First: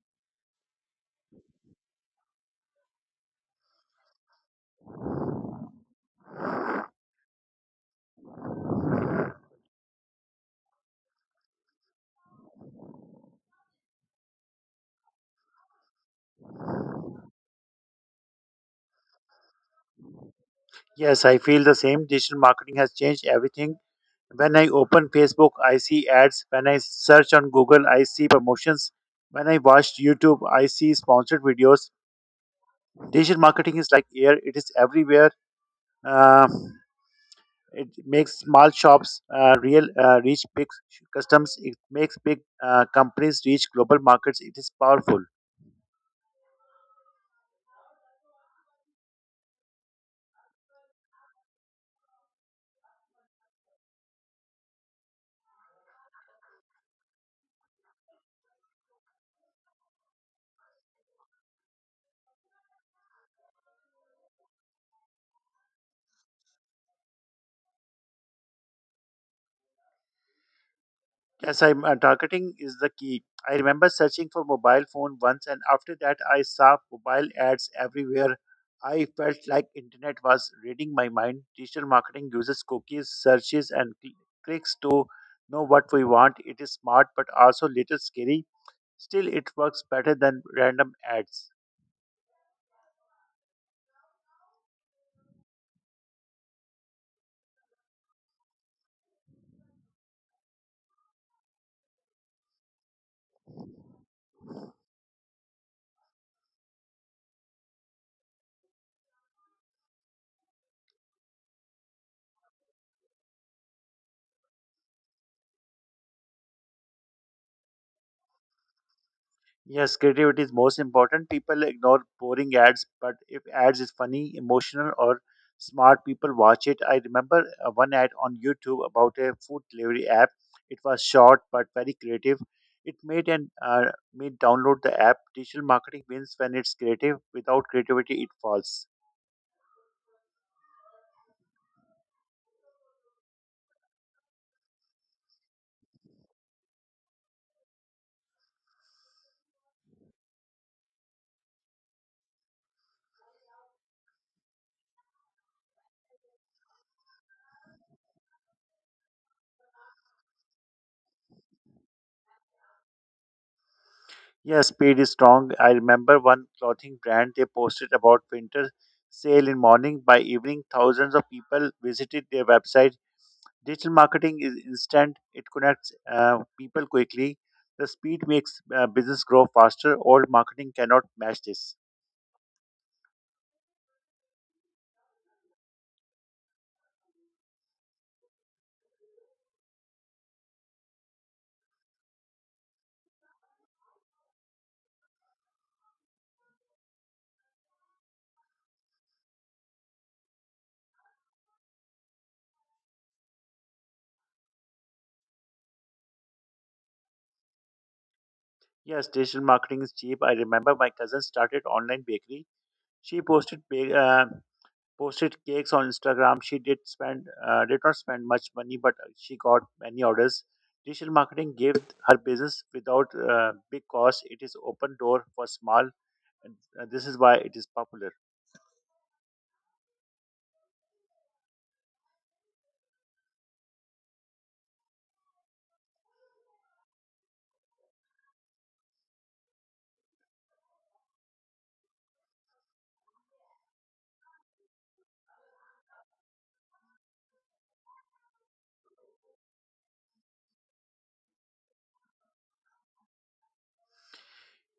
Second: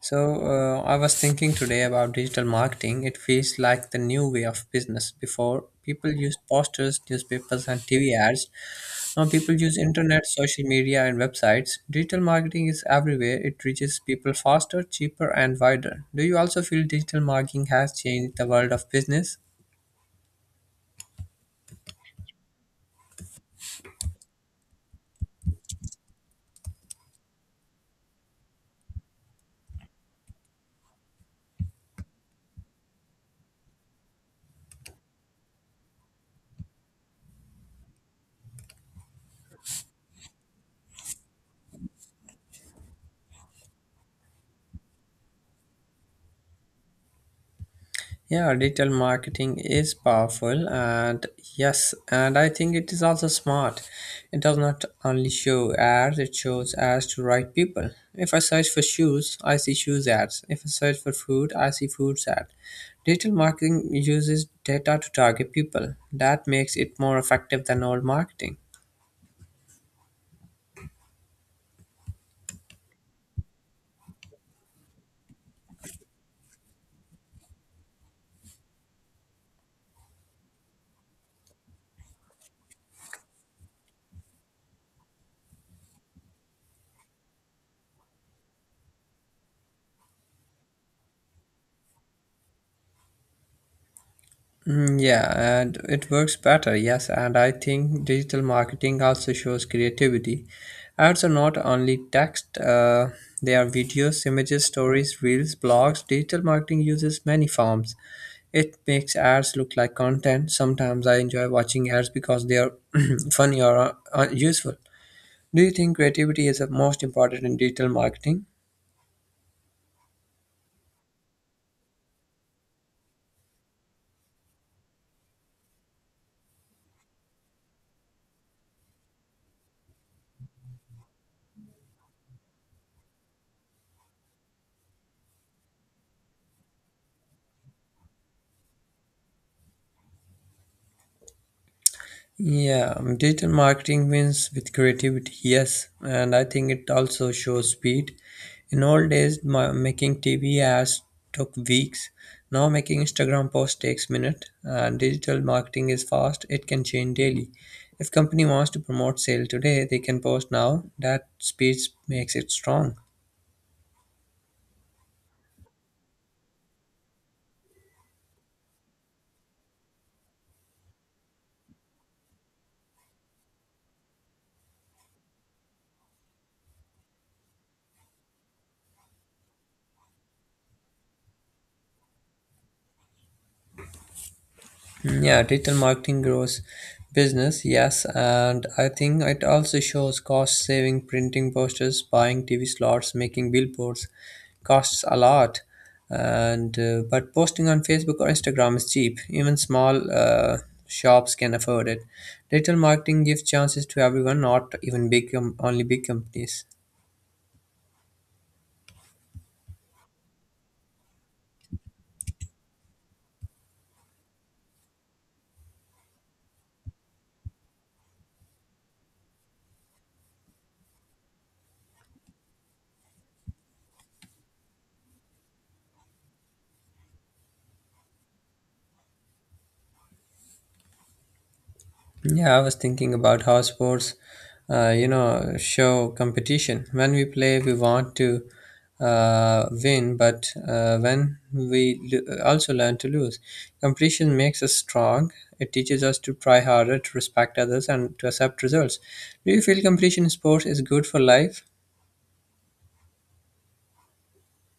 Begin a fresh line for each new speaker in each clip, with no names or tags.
I was thinking today about digital marketing. It feels like the new way of business. Before, people used posters, newspapers, and TV ads. Now, people use internet, social media, and websites. Digital marketing is everywhere. It reaches people faster, cheaper, and wider. Do you also feel digital marketing has changed the world of business?
Yes, I feel the same. Digital marketing has changed everything. When I open Facebook, I see ads. When I search on Google, I see promotions. When I watch YouTube, I see sponsored videos. Digital marketing is like air, it is everywhere. Uh, it makes small shops real reach big customers. It makes big companies reach global markets. It is powerful.
Yeah, digital marketing is powerful, and yes, and I think it is also smart. It does not only show ads, it shows ads to right people. If I search for shoes, I see shoes ads. If I search for food, I see foods ad. Digital marketing uses data to target people. That makes it more effective than old marketing.
Yes, I'm targeting is the key. I remember searching for mobile phone once, and after that, I saw mobile ads everywhere. I felt like internet was reading my mind. Digital marketing uses cookies, searches, and clicks to know what we want. It is smart, but also little scary. Still, it works better than random ads.
Yeah, and it works better, yes. And I think digital marketing also shows creativity. Ads are not only text, they are videos, images, stories, reels, blogs. Digital marketing uses many forms. It makes ads look like content. Sometimes I enjoy watching ads because they are funny or useful. Do you think creativity is the most important in digital marketing?
Yes, creativity is most important. People ignore boring ads, but if ads is funny, emotional, or smart, people watch it. I remember one ad on YouTube about a food delivery app. It was short but very creative. It made download the app. Digital marketing wins when it's creative. Without creativity, it falls.
Yeah, Digital marketing wins with creativity, yes, and I think it also shows speed. In old days, making TV ads took weeks. Now, making Instagram post takes minutes, and digital marketing is fast. It can change daily. If company wants to promote sale today, they can post now. That speed makes it strong.
Yes, speed is strong. I remember one clothing brand. They posted about winter sale in morning. By evening, thousands of people visited their website. Digital marketing is instant, it connects people quickly. The speed makes business grow faster. Old marketing cannot match this.
Yeah, digital marketing grows business, yes, and I think it also shows cost saving printing posters, buying TV slots, making billboards costs a lot. And but posting on Facebook or Instagram is cheap. Even small shops can afford it. Digital marketing gives chances to everyone, not even only big companies.
Yes, digital marketing is cheap. I remember my cousin started online bakery. She posted cakes on Instagram. She did not spend much money, but she got many orders. Digital marketing gave her business without big cost. It is open door for small. And This is why it is popular.
Yeah, I was thinking about how sports, show competition. When we play, we want to win, but when we also learn to lose, competition makes us strong. It teaches us to try harder, to respect others, and to accept results. Do you feel competition in sports is good for life?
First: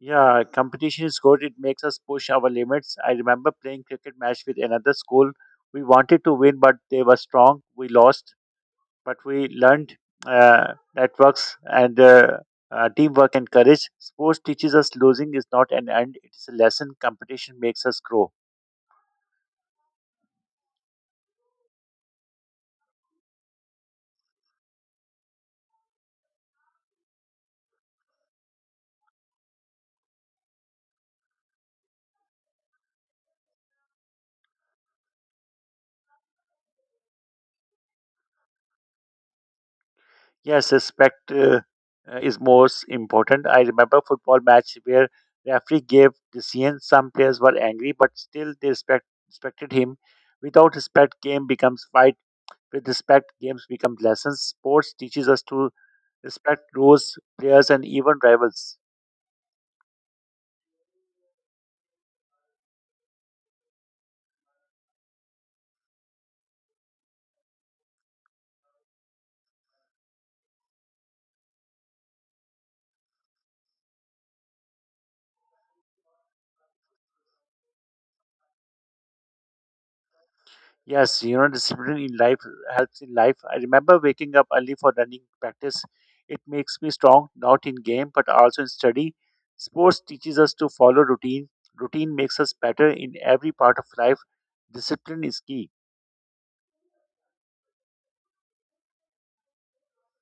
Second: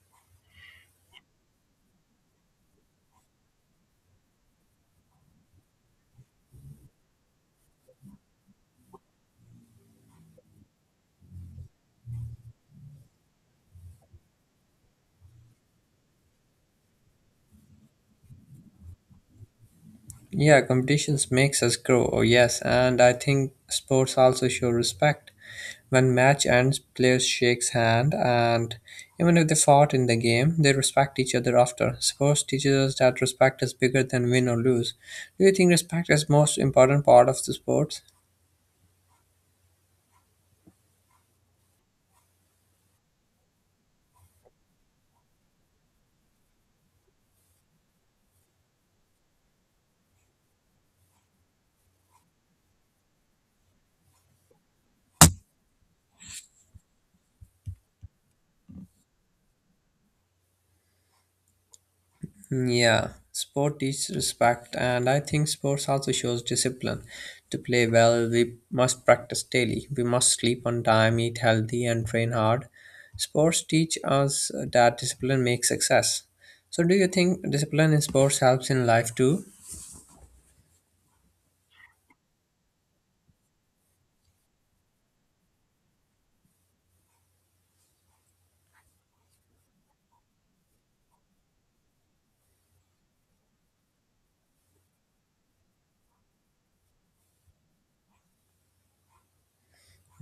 Yeah, competition is good. It makes us push our limits. I remember playing cricket match with another school. We wanted to win, but they were strong. We lost, but we learned networks and teamwork and courage. Sports teaches us losing is not an end; it is a lesson. Competition makes us grow.
Yeah, competitions makes us grow. Oh, yes, and I think sports also show respect. When match ends, players shakes hand, and even if they fought in the game, they respect each other after. Sports teaches us that respect is bigger than win or lose. Do you think respect is most important part of the sports?
Yes, respect is most important. I remember football match where referee gave decision. Some players were angry, but still respected him. Without respect, game becomes fight. With respect, games become lessons. Sports teaches us to respect rules, players, and even rivals.
Yeah, sport teaches respect, and I think sports also shows discipline. To play well, we must practice daily. We must sleep on time, eat healthy, and train hard. Sports teach us that discipline makes success. So, do you think discipline in sports helps in life too?
Yes, you know, discipline in life helps in life. I remember waking up early for running practice. It makes me strong, not in game, but also in study. Sports teaches us to follow routine. Routine makes us better in every part of life. Discipline is key.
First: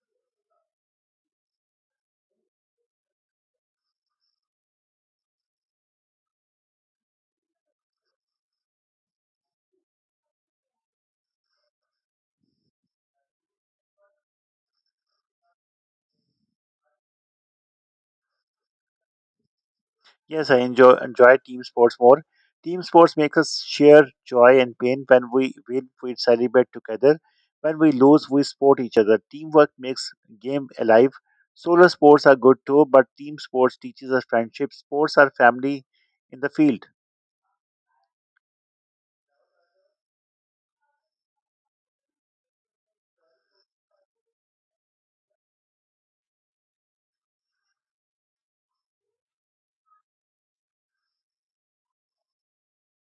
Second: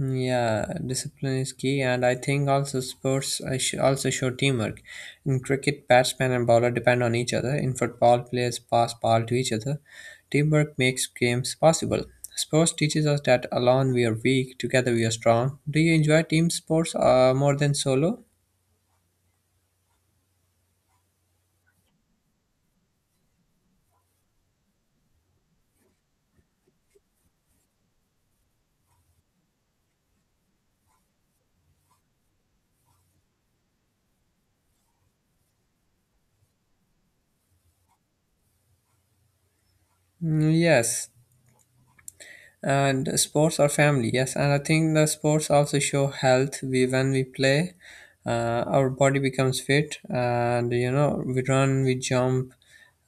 Yeah, discipline is key, and I think also sports also show teamwork. In cricket, batsman and bowler depend on each other. In football, players pass ball to each other. Teamwork makes games possible. Sports teaches us that alone we are weak, together we are strong. Do you enjoy team sports more than solo?
Yes, I enjoy team sports more. Team sports make us share joy and pain. When we win, we celebrate together. When we lose, we support each other. Teamwork makes game alive. Solo sports are good too, but team sports teaches us friendship. Sports are family in the field.
Yes, and sports are family, yes, and I think the sports also show health. We when we play, our body becomes fit, and you know we run, we jump,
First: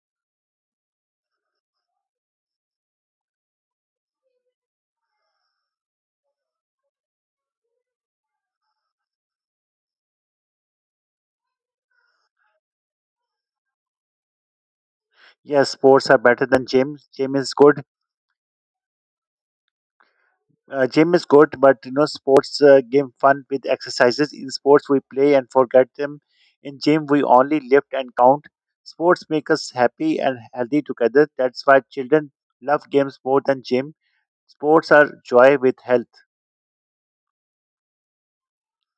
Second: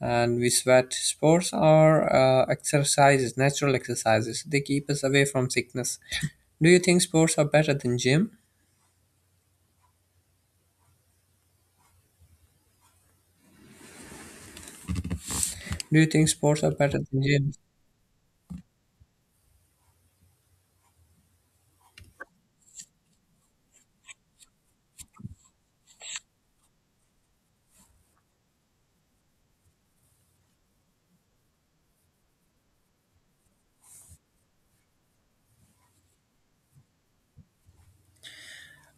and we sweat. Sports are exercises, natural exercises. They keep us away from sickness. Do you think sports are better than gym?
Yes,
Do you
sports are
think
better
sports
than
are
gym.
better than
Gym
gym?
is good. Gym is good, but you know, sports give fun with exercises. In sports, we play and forget them. In gym, we only lift and count. Sports make us happy and healthy together. That's why children love games more than gym. Sports are joy with health.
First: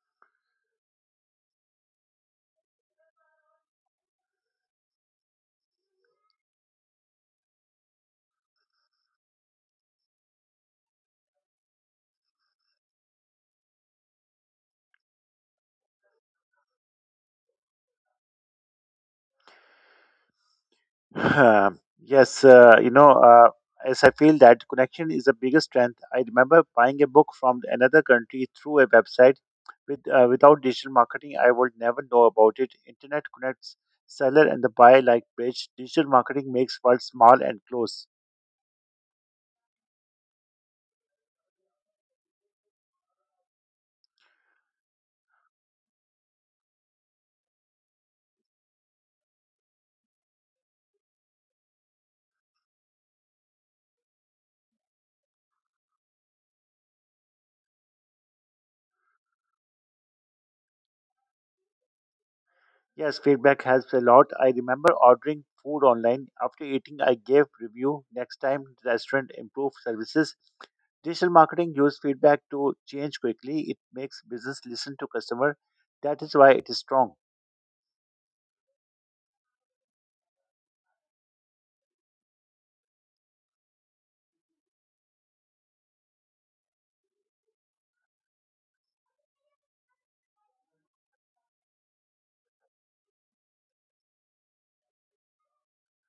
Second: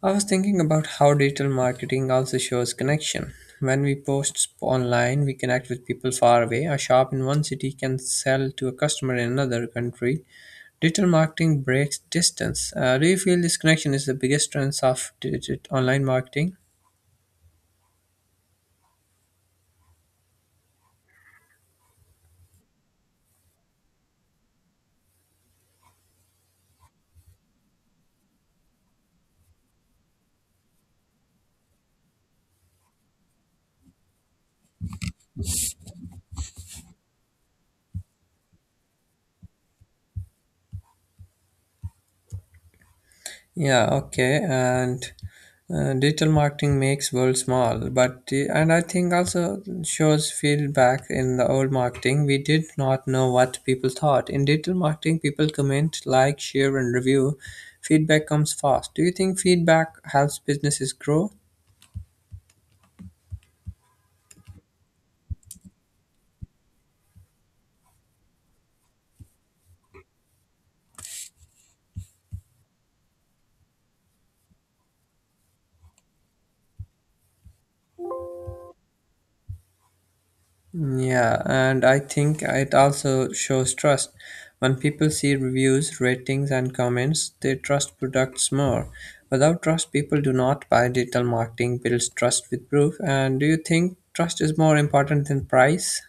I was thinking about how digital marketing also shows connection. When we post online, we connect with people far away. A shop in one city can sell to a customer in another country. Digital marketing breaks distance. Do you feel this connection is the biggest strength of digital online marketing?
Yes, you know, as I feel that connection is the biggest strength. I remember buying a book from another country through a website. Without digital marketing, I would never know about it. Internet connects seller and the buyer like bridge. Digital marketing makes world small and close.
Yeah, okay, and digital marketing makes world small, and I think also shows feedback in the old marketing. We did not know what people thought. In digital marketing, people comment, like, share, and review. Feedback comes fast. Do you think feedback helps businesses grow?
Yes, feedback helps a lot. I remember ordering food online. After eating, I gave review. Next time, restaurant improve services. Digital marketing use feedback to change quickly. It makes business listen to customer. That is why it is strong.
Yeah, and I think it also shows trust. When people see reviews, ratings, and comments, they trust products more. Without trust, people do not buy. Digital marketing builds trust with proof. And do you think trust is more important than price?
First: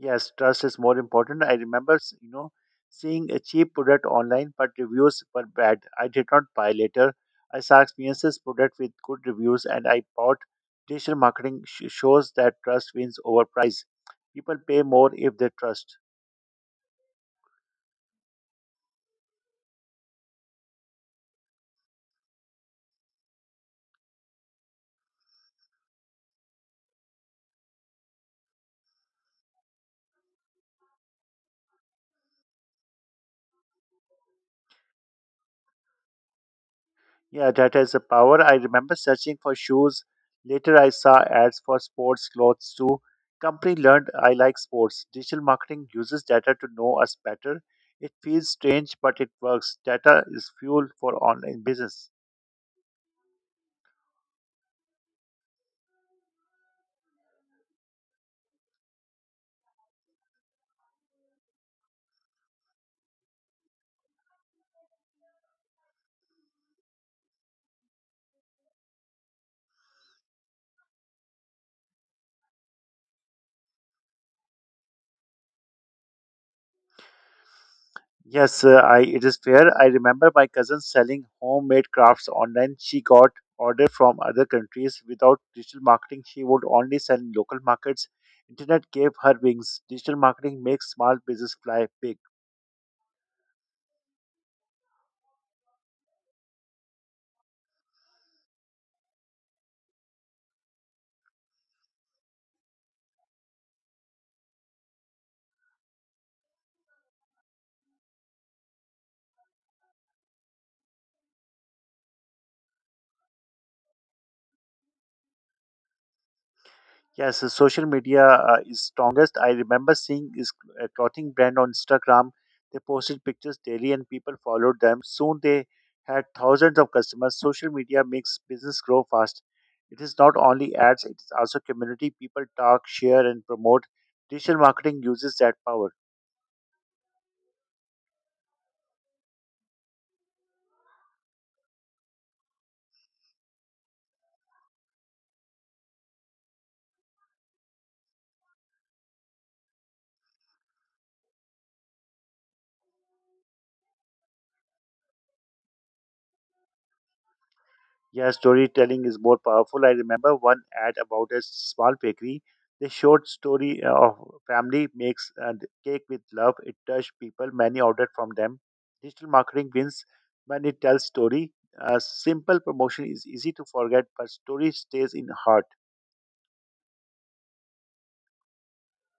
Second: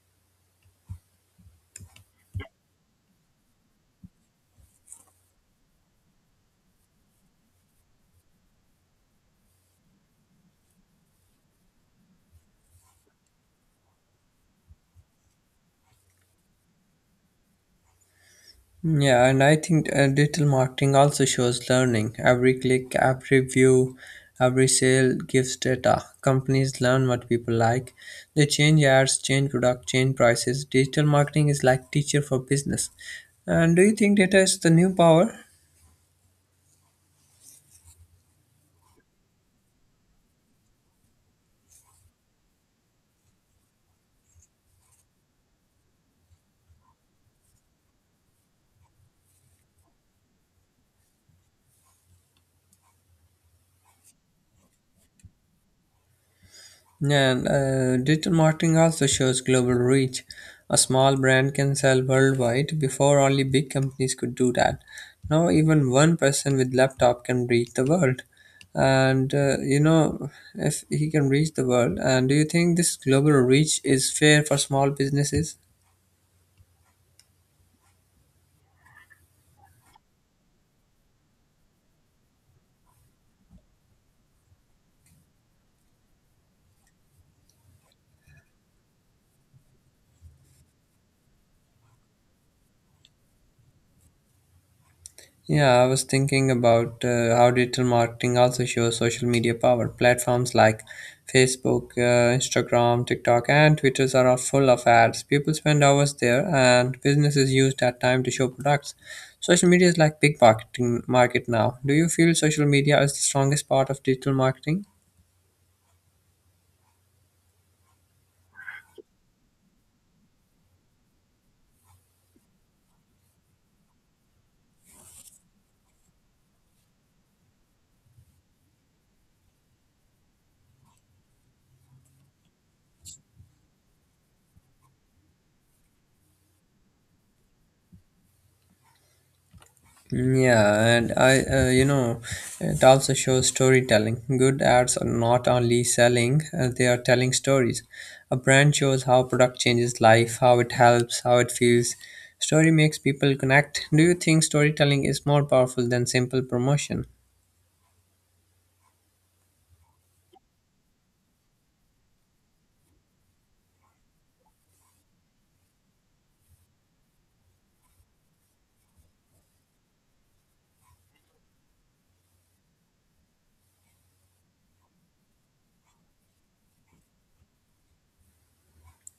Yes, trust is more important. You know, seeing a cheap product online, but reviews were bad. I did not buy later. I saw experiences product with good reviews, and I bought. Digital marketing shows that trust wins over price. People pay more if they trust.
Yeah, and I think digital marketing also shows learning. Every click, every view, every sale gives data. Companies learn what people like. They change ads, change product, change prices. Digital marketing is like teacher for business. And do you think data is the new power?
Yeah, that has a power. I remember searching for shoes. Later, I saw ads for sports clothes too. Company learned I like sports. Digital marketing uses data to know us better. It feels strange, but it works. Data is fuel for online business.
Digital marketing also shows global reach. A small brand can sell worldwide before only big companies could do that. Now even one person with laptop can reach the world. And uh, you know, if he can reach the world, and do you think this global reach is fair for small businesses?
Yes, I it is fair. I remember my cousin selling homemade crafts online. She got order from other countries. Without digital marketing, she would only sell in local markets. Internet gave her wings. Digital marketing makes small business fly big.
Yeah, I was thinking about how digital marketing also shows social media power. Platforms like Facebook, Instagram, TikTok, and Twitters are all full of ads. People spend hours there, and businesses use that time to show products. Social media is like big marketing market now. Do you feel social media is the strongest part of digital marketing?
Yes, the social media is strongest. I remember seeing this clothing brand on Instagram. They posted pictures daily and people followed them. Soon they had thousands of customers. Social media makes business grow fast. It is not only ads, it is also community. People talk, share, and promote. Digital marketing uses that power.
Yeah, and I, you know, It also shows storytelling. Good ads are not only selling, they are telling stories. A brand shows how product changes life, how it helps, how it feels. Story makes people connect. Do you think storytelling is more powerful than simple promotion?
Yeah, storytelling is more powerful. I remember one ad about a small bakery. They showed story of family makes cake with love. It touched people. Many ordered from them. Digital marketing wins when it tells story. A simple promotion is easy to forget, but story stays in heart.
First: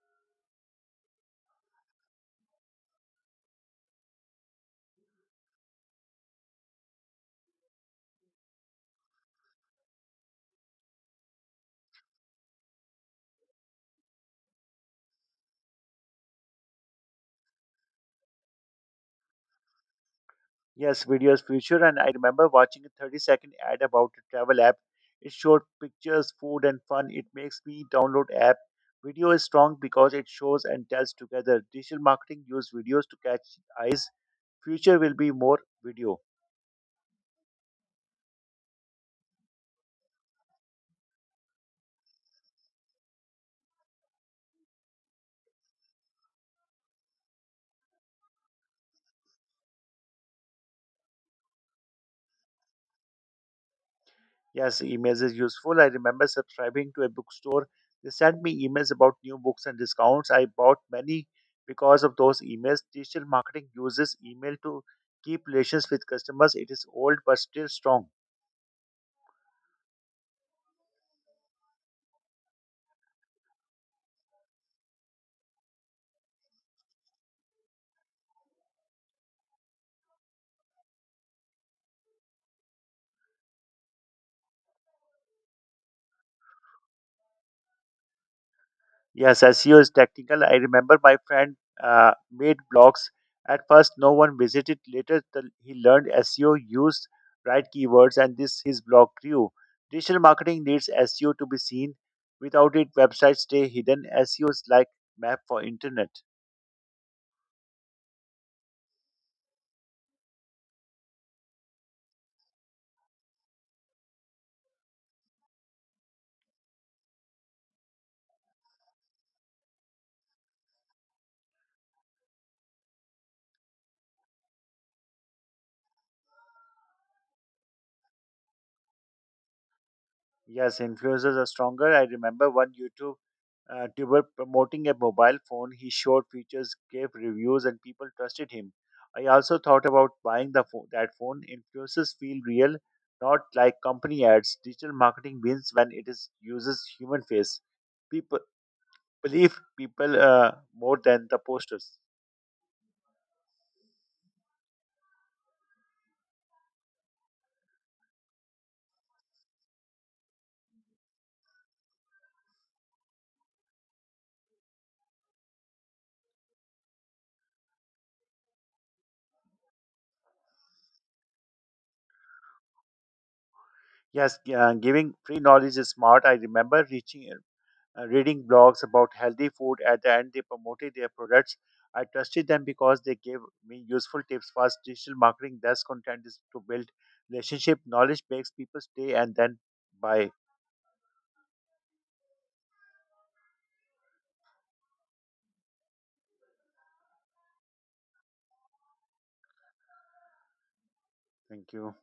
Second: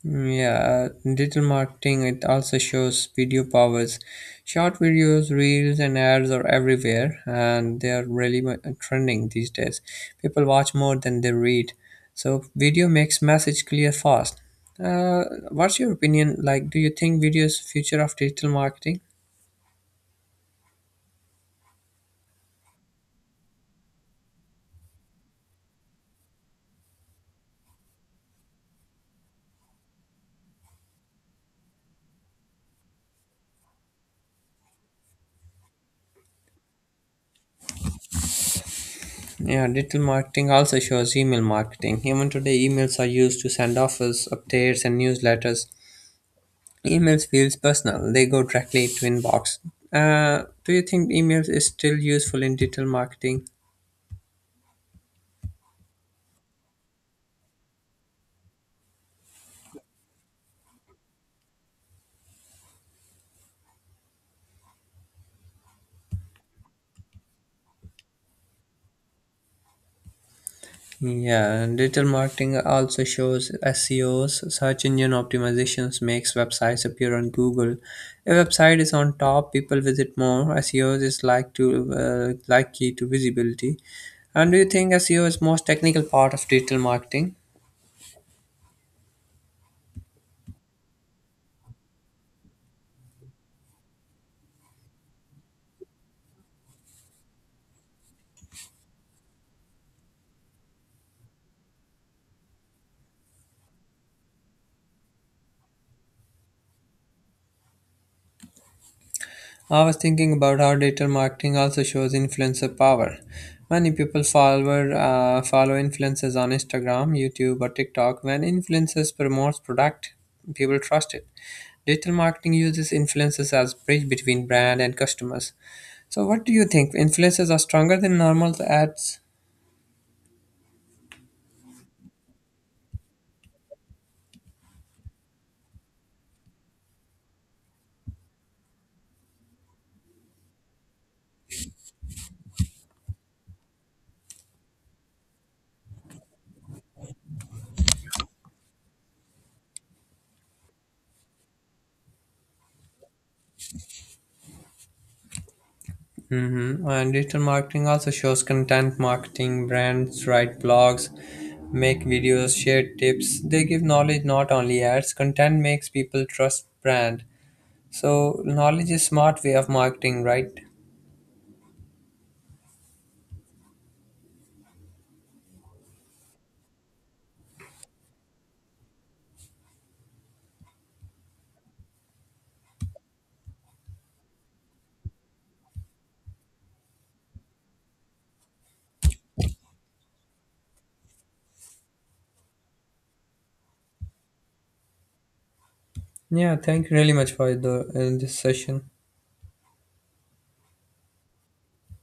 Yeah, digital marketing it also shows video powers. Short videos, reels, and ads are everywhere, and they are really trending these days. People watch more than they read, so video makes message clear fast. Uh, what's your opinion? Like, do you think video is future of digital marketing?
Yes, videos future, and I remember watching a 30-second ad about a travel app. It showed pictures, food, and fun. It makes me download app. Video is strong because it shows and tells together. Digital marketing use videos to catch eyes. Future will be more video.
Yeah, digital marketing also shows email marketing. Even today, emails are used to send offers, updates, and newsletters. Emails feels personal. They go directly to inbox. Do you think emails is still useful in digital marketing?
Yes, emails is useful. I remember subscribing to a bookstore. They sent me emails about new books and discounts. I bought many because of those emails. Digital marketing uses email to keep relations with customers. It is old but still strong.
Yeah, and digital marketing also shows SEOs, search engine optimizations makes websites appear on Google. A website is on top, people visit more. SEOs is like to like key to visibility. And do you think SEO is most technical part of digital marketing?
Yes, SEO is technical. I remember my friend made blogs. At first, no one visited. Later, he learned SEO, used right keywords, and this his blog grew. Digital marketing needs SEO to be seen. Without it, websites stay hidden. SEO is like map for internet.
I was thinking about how digital marketing also shows influencer power. Many people follow influencers on Instagram, YouTube, or TikTok. When influencers promotes product, people trust it. Digital marketing uses influencers as bridge between brand and customers. So, what do you think? Influencers are stronger than normal ads?
Yes, influencers are stronger. I remember one YouTube tuber promoting a mobile phone. He showed features, gave reviews, and people trusted him. I also thought about buying that phone. Influencers feel real, not like company ads. Digital marketing wins when it is uses human face. People believe people more than the posters.
Mm-hmm. And digital marketing also shows content marketing. Brands write blogs, make videos, share tips. They give knowledge, not only ads. Content makes people trust brand. So knowledge is smart way of marketing, right?
Yes, giving free knowledge is smart. I remember reaching reading blogs about healthy food. At the end, they promoted their products. I trusted them because they gave me useful tips. First, digital marketing Thus, content is to build relationship. Knowledge makes people stay and then buy.
Yeah. Thank you really much for the this session.
Thank you.